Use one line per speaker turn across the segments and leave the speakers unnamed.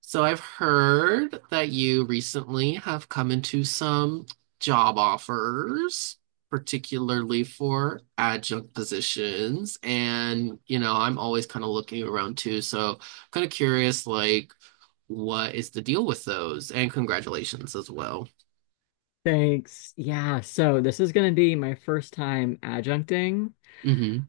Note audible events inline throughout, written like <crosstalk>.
So I've heard that you recently have come into some job offers, particularly for adjunct positions. And, you know, I'm always kind of looking around too. So kind of curious, like, what is the deal with those? And congratulations as well.
Thanks. Yeah, so this is going to be my first time adjuncting.
Hmm.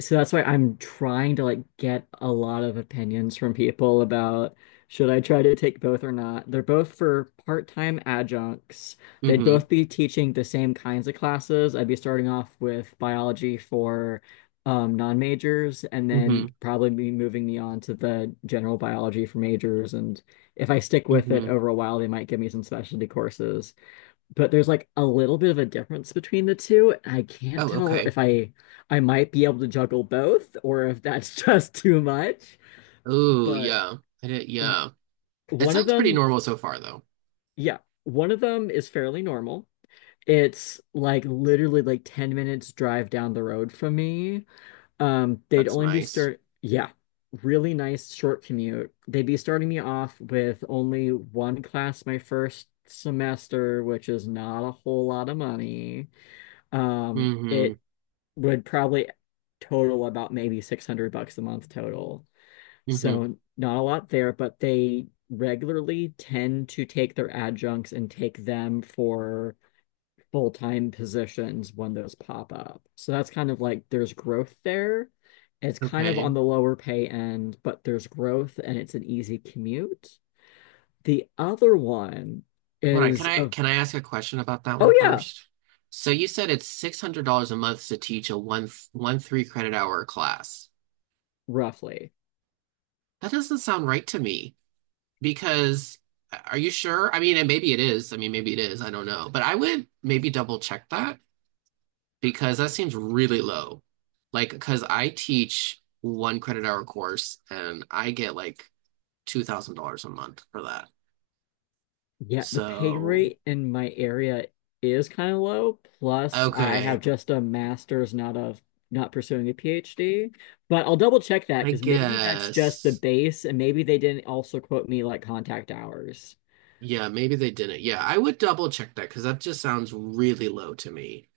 So that's why I'm trying to like get a lot of opinions from people about should I try to take both or not. They're both for part-time adjuncts. They'd
Hmm.
both be teaching the same kinds of classes. I'd be starting off with biology for non-majors and then
Hmm.
probably be moving me on to the general biology for majors. And if I stick with it
Hmm.
over a while, they might give me some specialty courses but there's like a little bit of a difference between the two. I can't
Oh,
tell
okay.
if I might be able to juggle both or if that's <laughs> just too much.
Oh,
But
yeah. I did,
w-
yeah. It
one of
sounds pretty
them,
normal so far, though.
yeah, one of them is fairly normal. It's like literally like 10 minutes drive down the road from me. They'd
That's
only
nice.
yeah, really nice short commute. They'd be starting me off with only one class my first semester, which is not a whole lot of money.
Hmm.
It would probably total about maybe 600 bucks a month total.
Hmm.
So not a lot there, but they regularly tend to take their adjuncts and take them for full-time positions when those pop up. So that's kind of like there's growth there. It's kind of on
Okay.
the lower pay end, but there's growth and it's an easy commute. The other one
Hold on, can
is
I
of,
can I ask a question about that
oh
one
yeah,
first? So you said it's $600 a month to teach a 1 1 3 credit hour class.
roughly.
That doesn't sound right to me because are you sure? I mean, and maybe it is. I mean, maybe it is. I don't know. But I would maybe double check that because that seems really low. Like, because I teach one credit hour course and I get like $2,000 a month for that.
Yeah, the pay
So,
rate in my area is kind of low. Plus, I have
okay,
just a master's, not pursuing a PhD. But I'll double check that
I
because maybe that's just the
guess.
base, and maybe they didn't also quote me like contact hours.
Yeah, maybe they didn't. Yeah, I would double check that because that just sounds really low to me.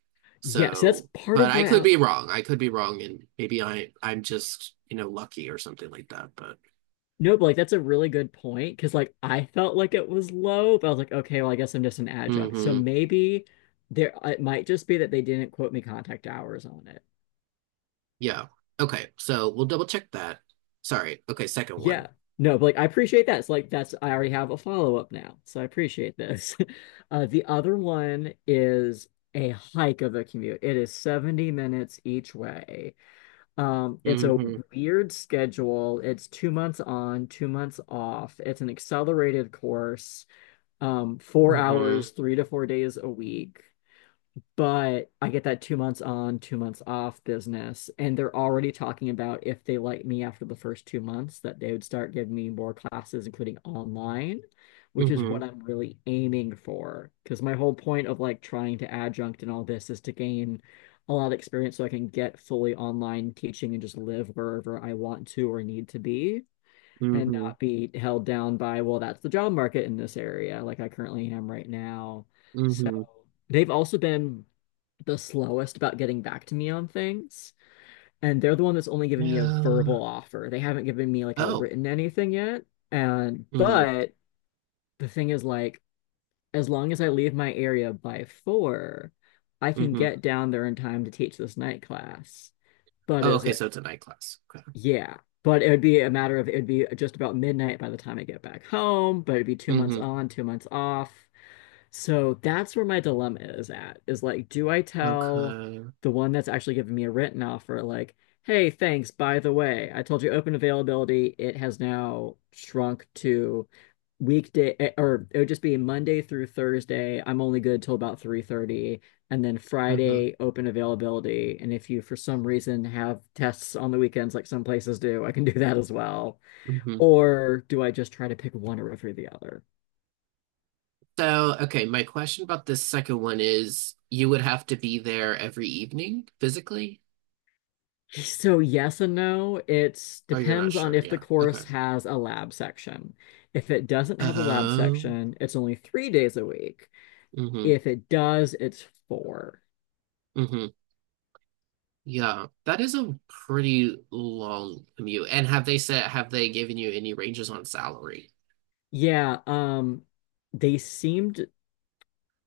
Yeah, so that's
So,
part
but
of
I
why
could
I
be wrong. I could be wrong, and maybe I'm just, you know, lucky or something like that. But
no, but like that's a really good point because like I felt like it was low, but I was like, okay, well, I guess I'm just an adjunct. So
hmm,
maybe there it might just be that they didn't quote me contact hours on.
yeah. Okay, so we'll double check that. Sorry. Okay, second one.
Yeah. No, but like I appreciate that. It's like that's I already have a follow-up now. So I appreciate this. <laughs> The other one is a hike of a commute. It is 70 minutes each way. It's a
Mm-hmm.
weird schedule. It's 2 months on, 2 months off. It's an accelerated course, four
Mm-hmm.
hours, 3 to 4 days a week but I get that 2 months on, 2 months off business. And they're already talking about if they like me after the first 2 months, that they would start giving me more classes, including online, which is
Mm-hmm.
what I'm really aiming for. Because my whole point of like trying to adjunct and all this is to gain a lot of experience so I can get fully online teaching and just live wherever I want to or need to be. And
Mm-hmm.
not be held down by, well, that's the job market in this area, like I currently am right now. So
Mm-hmm.
they've also been the slowest about getting back to me on things. And they're the one that's only given me a verbal
Yeah.
offer. They haven't given me like a
Oh.
written anything yet. And
Mm-hmm.
but the thing is like as long as I leave my area by four, I can
Mm-hmm.
get down there in time to teach this night class. But
Oh,
is
okay,
it
so it's a night class. Okay.
Yeah. But it would be just about midnight by the time I get back home, but it'd be 2 months
Mm-hmm.
on, 2 months off. So that's where my dilemma is at, is like, do I tell
Okay.
the one that's actually giving me a written offer, like, hey, thanks, by the way, I told you open availability, it has now shrunk to or it would just be Monday through Thursday. I'm only good till about 3:30, and then
Mm-hmm.
Friday open availability. And if you, for some reason, have tests on the weekends, like some places do, I can do that as well.
Mm-hmm.
Or do I just try to pick one or over the other?
So, okay, my question about this second one is you would have to be there every evening physically?
So yes and no. It
Oh, you're not
depends on
sure.
if the
Yeah. Okay.
course has a lab section. If it doesn't have a lab
Oh,
section, it's only 3 days a week.
mm-hmm.
If it does, it's four.
Mm-hmm. Yeah. That is a pretty long commute. And have they said, have they given you any ranges on salary?
Yeah, they seemed,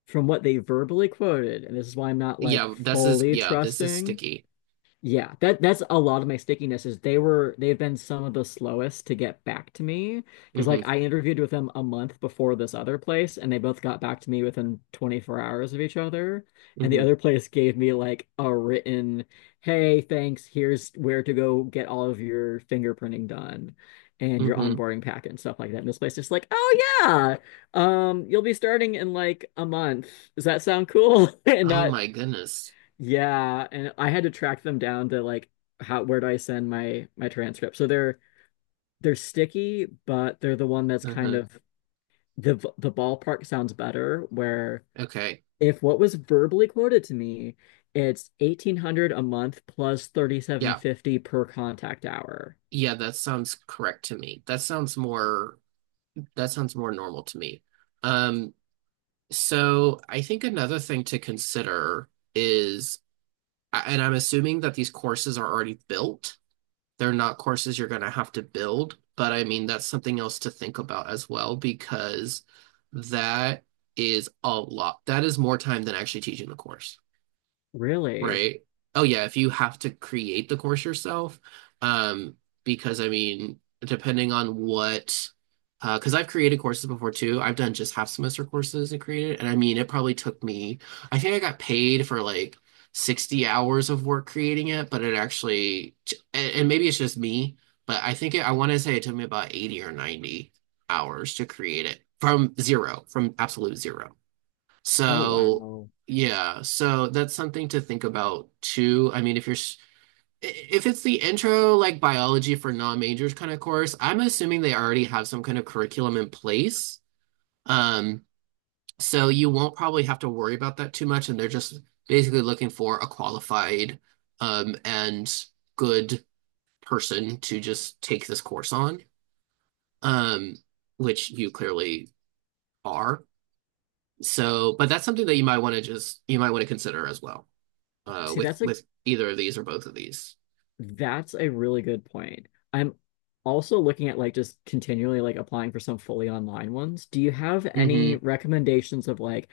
from what they verbally quoted, and this is why I'm not like fully
Yeah, this is
trusting.
sticky.
Yeah, that's a lot of my stickiness is they've been some of the slowest to get back to me because like
Mm-hmm.
I interviewed with them a month before this other place and they both got back to me within 24 hours of each other, and the
Mm-hmm.
other place gave me like a written, hey thanks, here's where to go get all of your fingerprinting done and your
Mm-hmm.
onboarding packet and stuff like that. And this place is like, oh yeah, you'll be starting in like a month, does that sound cool? <laughs> And
Oh
not.
my goodness.
Yeah, and I had to track them down to like how where do I send my transcript. So they're sticky, but they're the one that's kind
Mm-hmm.
of, the ballpark sounds better where
Okay.
if what was verbally quoted to me, it's 1800 a month plus
Yeah.
3750 per contact hour.
Yeah, that sounds correct to me. That sounds more normal to me. Um, So I think another thing to consider is, and I'm assuming that these courses are already built. They're not courses you're going to have to build, but I mean, that's something else to think about as well because that is a lot. That is more time than actually teaching the course.
Really?
Right. Oh yeah, if you have to create the course yourself, um, because I mean, depending on because I've created courses before too. I've done just half semester courses and created, and I mean, it probably took me, I think I got paid for like 60 hours of work creating it, but it actually, and maybe it's just me, but I think it, I want to say it took me about 80 or 90 hours to create it from zero, from absolute zero.
Oh
So,
wow.
yeah, so that's something to think about too. I mean, if you're s- if it's the intro like biology for non-majors kind of course, I'm assuming they already have some kind of curriculum in place. Um, so you won't probably have to worry about that too much, and they're just basically looking for a qualified and good person to just take this course on, um, which you clearly are. So, but that's something that you might want to consider as well.
See,
With either of these or both of these.
that's a really good point. I'm also looking at like just continually like applying for some fully online ones. Do you have any
Mm-hmm.
recommendations of like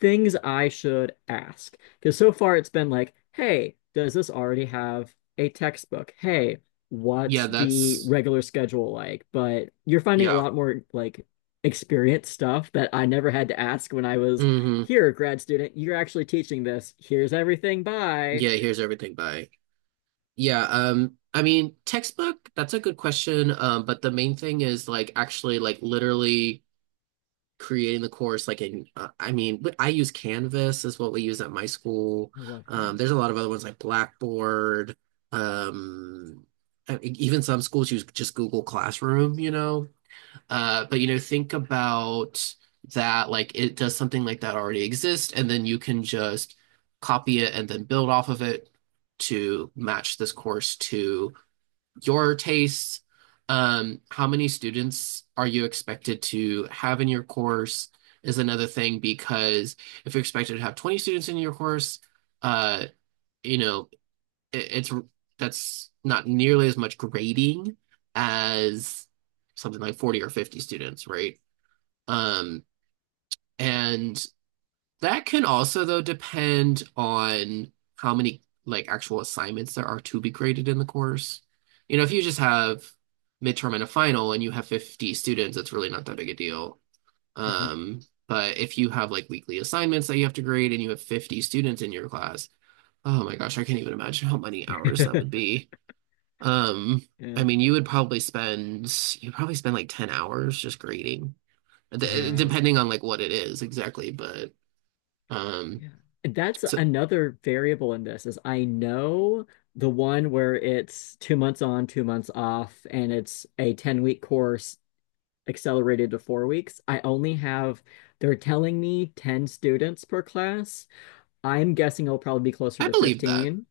things I should ask? Because so far it's been like, hey, does this already have a textbook? Hey,
Yeah,
what's the
that's
regular schedule like? But you're finding a
yeah.
lot more like experience stuff that I never had to ask when I was
Mm-hmm.
here, grad student. You're actually teaching this. Here's everything. Bye.
Yeah, here's everything by. Yeah, I mean textbook, that's a good question. But the main thing is like actually like literally creating the course like in I mean I use Canvas is what we use at my school.
I love Canvas.
There's a lot of other ones like Blackboard, um, even some schools use just Google Classroom, you know. But you know, think about that. Like, it does something like that already exist, and then you can just copy it and then build off of it to match this course to your tastes. How many students are you expected to have in your course is another thing because if you're expected to have 20 students in your course, uh, you know, it's that's not nearly as much grading as something like 40 or 50 students, right? Um, and that can also though depend on how many like actual assignments there are to be graded in the course. You know, if you just have midterm and a final and you have 50 students, it's really not that big a deal.
Mhm.
Um, but if you have like weekly assignments that you have to grade and you have 50 students in your class, oh my gosh, I can't even imagine how many hours that would
<laughs>
be. Um, I
Yeah.
mean, you probably spend like 10 hours just grading
Yeah.
depending on like what it is exactly, but um,
Yeah. That's
so
another variable in this is I know the one where it's 2 months on, 2 months off, and it's a 10-week course accelerated to 4 weeks. They're telling me 10 students per class. I'm guessing it'll probably be closer
I
to
believe that.
15.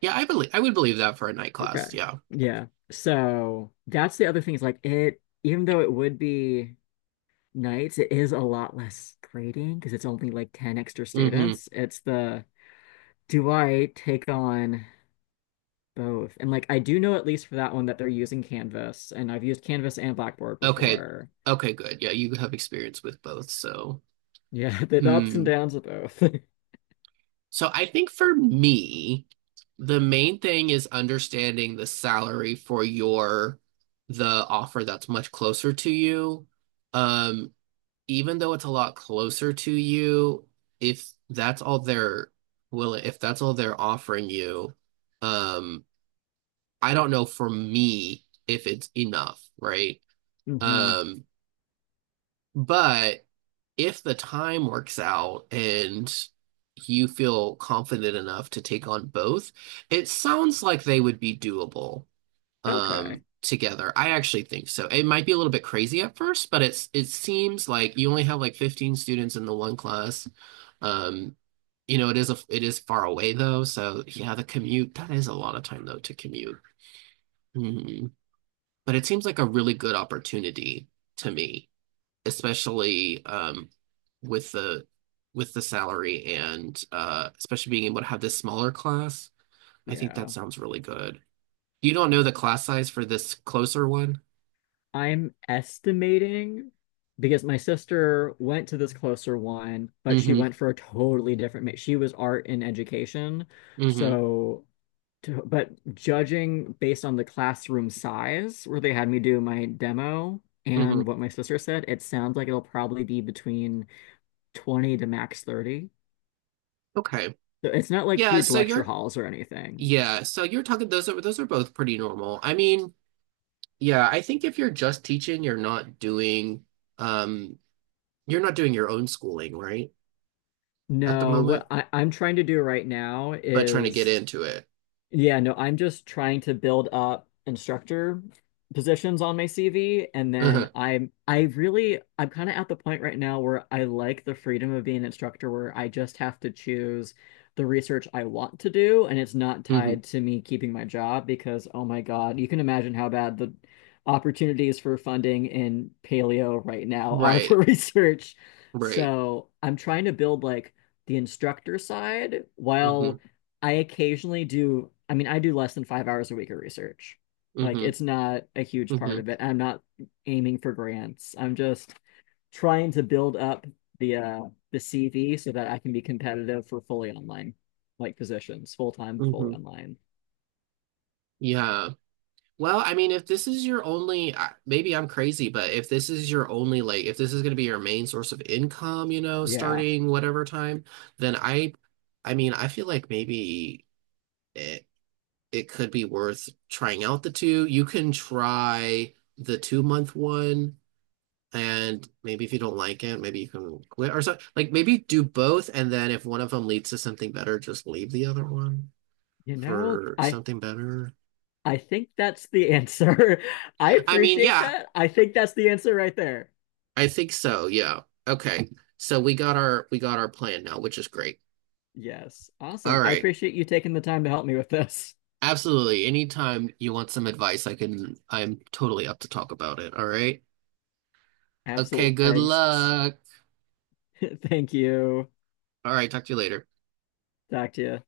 Yeah, I believe I would believe that for a night
Okay.
class. Yeah.
Yeah. So that's the other thing is like it, even though it would be nights, it is a lot less grading because it's only like 10 extra
Hmm.
students. It's the Do I take on both? And like I do know at least for that one that they're using Canvas, and I've used Canvas and Blackboard
Okay.
before.
Okay, good. Yeah, you have experience with both, so
Yeah, <laughs> the ups and
hmm.
downs of both.
So I think for me, the main thing is understanding the salary for your the offer that's much closer to you. Um, even though it's a lot closer to you, if that's all they're will if that's all they're offering you, um, I don't know for me if it's enough, right?
<laughs> Hmm.
Um, but if the time works out and you feel confident enough to take on both, it sounds like they would be doable
Okay.
together. I actually think so. It might be a little bit crazy at first, but it seems like you only have like 15 students in the one class. Um, you know, it is far away though, so yeah, the commute, that is a lot of time though to commute. Mhm. But it seems like a really good opportunity to me, especially with the salary and especially being able to have this smaller class. I think that
Yeah.
sounds really good. You don't know the class size for this closer one?
I'm estimating because my sister went to this closer one, but she
Mm-hmm.
went for a totally different she was art and education.
Mm-hmm.
So but judging based on the classroom size where they had me do my demo
Mm-hmm.
and what my sister said, it sounds like it'll probably be between 20 to max 30.
Okay.
So it's not like
Yeah,
huge
so
lecture
you're
halls or anything.
yeah, so you're talking those are both pretty normal. I mean, yeah, I think if you're just teaching, um you're not doing your own schooling, right? At the
No,
moment,
I'm trying to do right now
but trying to get
is.
into it.
Yeah, no, I'm just trying to build up instructor positions on my CV, and then
Uh-huh.
I'm I really I'm kind of at the point right now where I like the freedom of being an instructor where I just have to choose the research I want to do, and it's not
Mm-hmm.
tied to me keeping my job because oh my God, you can imagine how bad the opportunities for funding in paleo right now are for <laughs>
Right.
research.
Right.
So I'm trying to build like the instructor side
Mm-hmm.
while I mean, I do less than 5 hours a week of research. Like,
Mm-hmm.
it's not a huge part
Mm-hmm.
of it. I'm not aiming for grants. I'm just trying to build up the uh the CV so that I can be competitive for fully online, like positions, full time,
Mm-hmm.
fully online.
Yeah. Well, I mean, if this is your only, maybe I'm crazy, but if this is your only, like, if this is going to be your main source of income, you know,
Yeah.
starting whatever time, then I mean, I feel like maybe it, it could be worth trying out the two. You can try the 2 month one, and maybe if you don't like it, maybe you can quit or something. Like, maybe do both, and then if one of them leads to something better, just leave the other one
You know,
for
I
something better.
I think that's the answer. <laughs> I
I mean,
appreciate
yeah,
that. I think that's the answer right there.
I think so, yeah. Okay. So we got our plan now, which is great.
Yes.
All
Awesome. I
right.
appreciate you taking the time to help me with this.
Absolutely. Anytime you want some advice, I'm totally up to talk about it. All right. Okay,
Absolutely.
good
Thanks.
luck.
<laughs> Thank you.
All right, talk to you later.
Talk to you.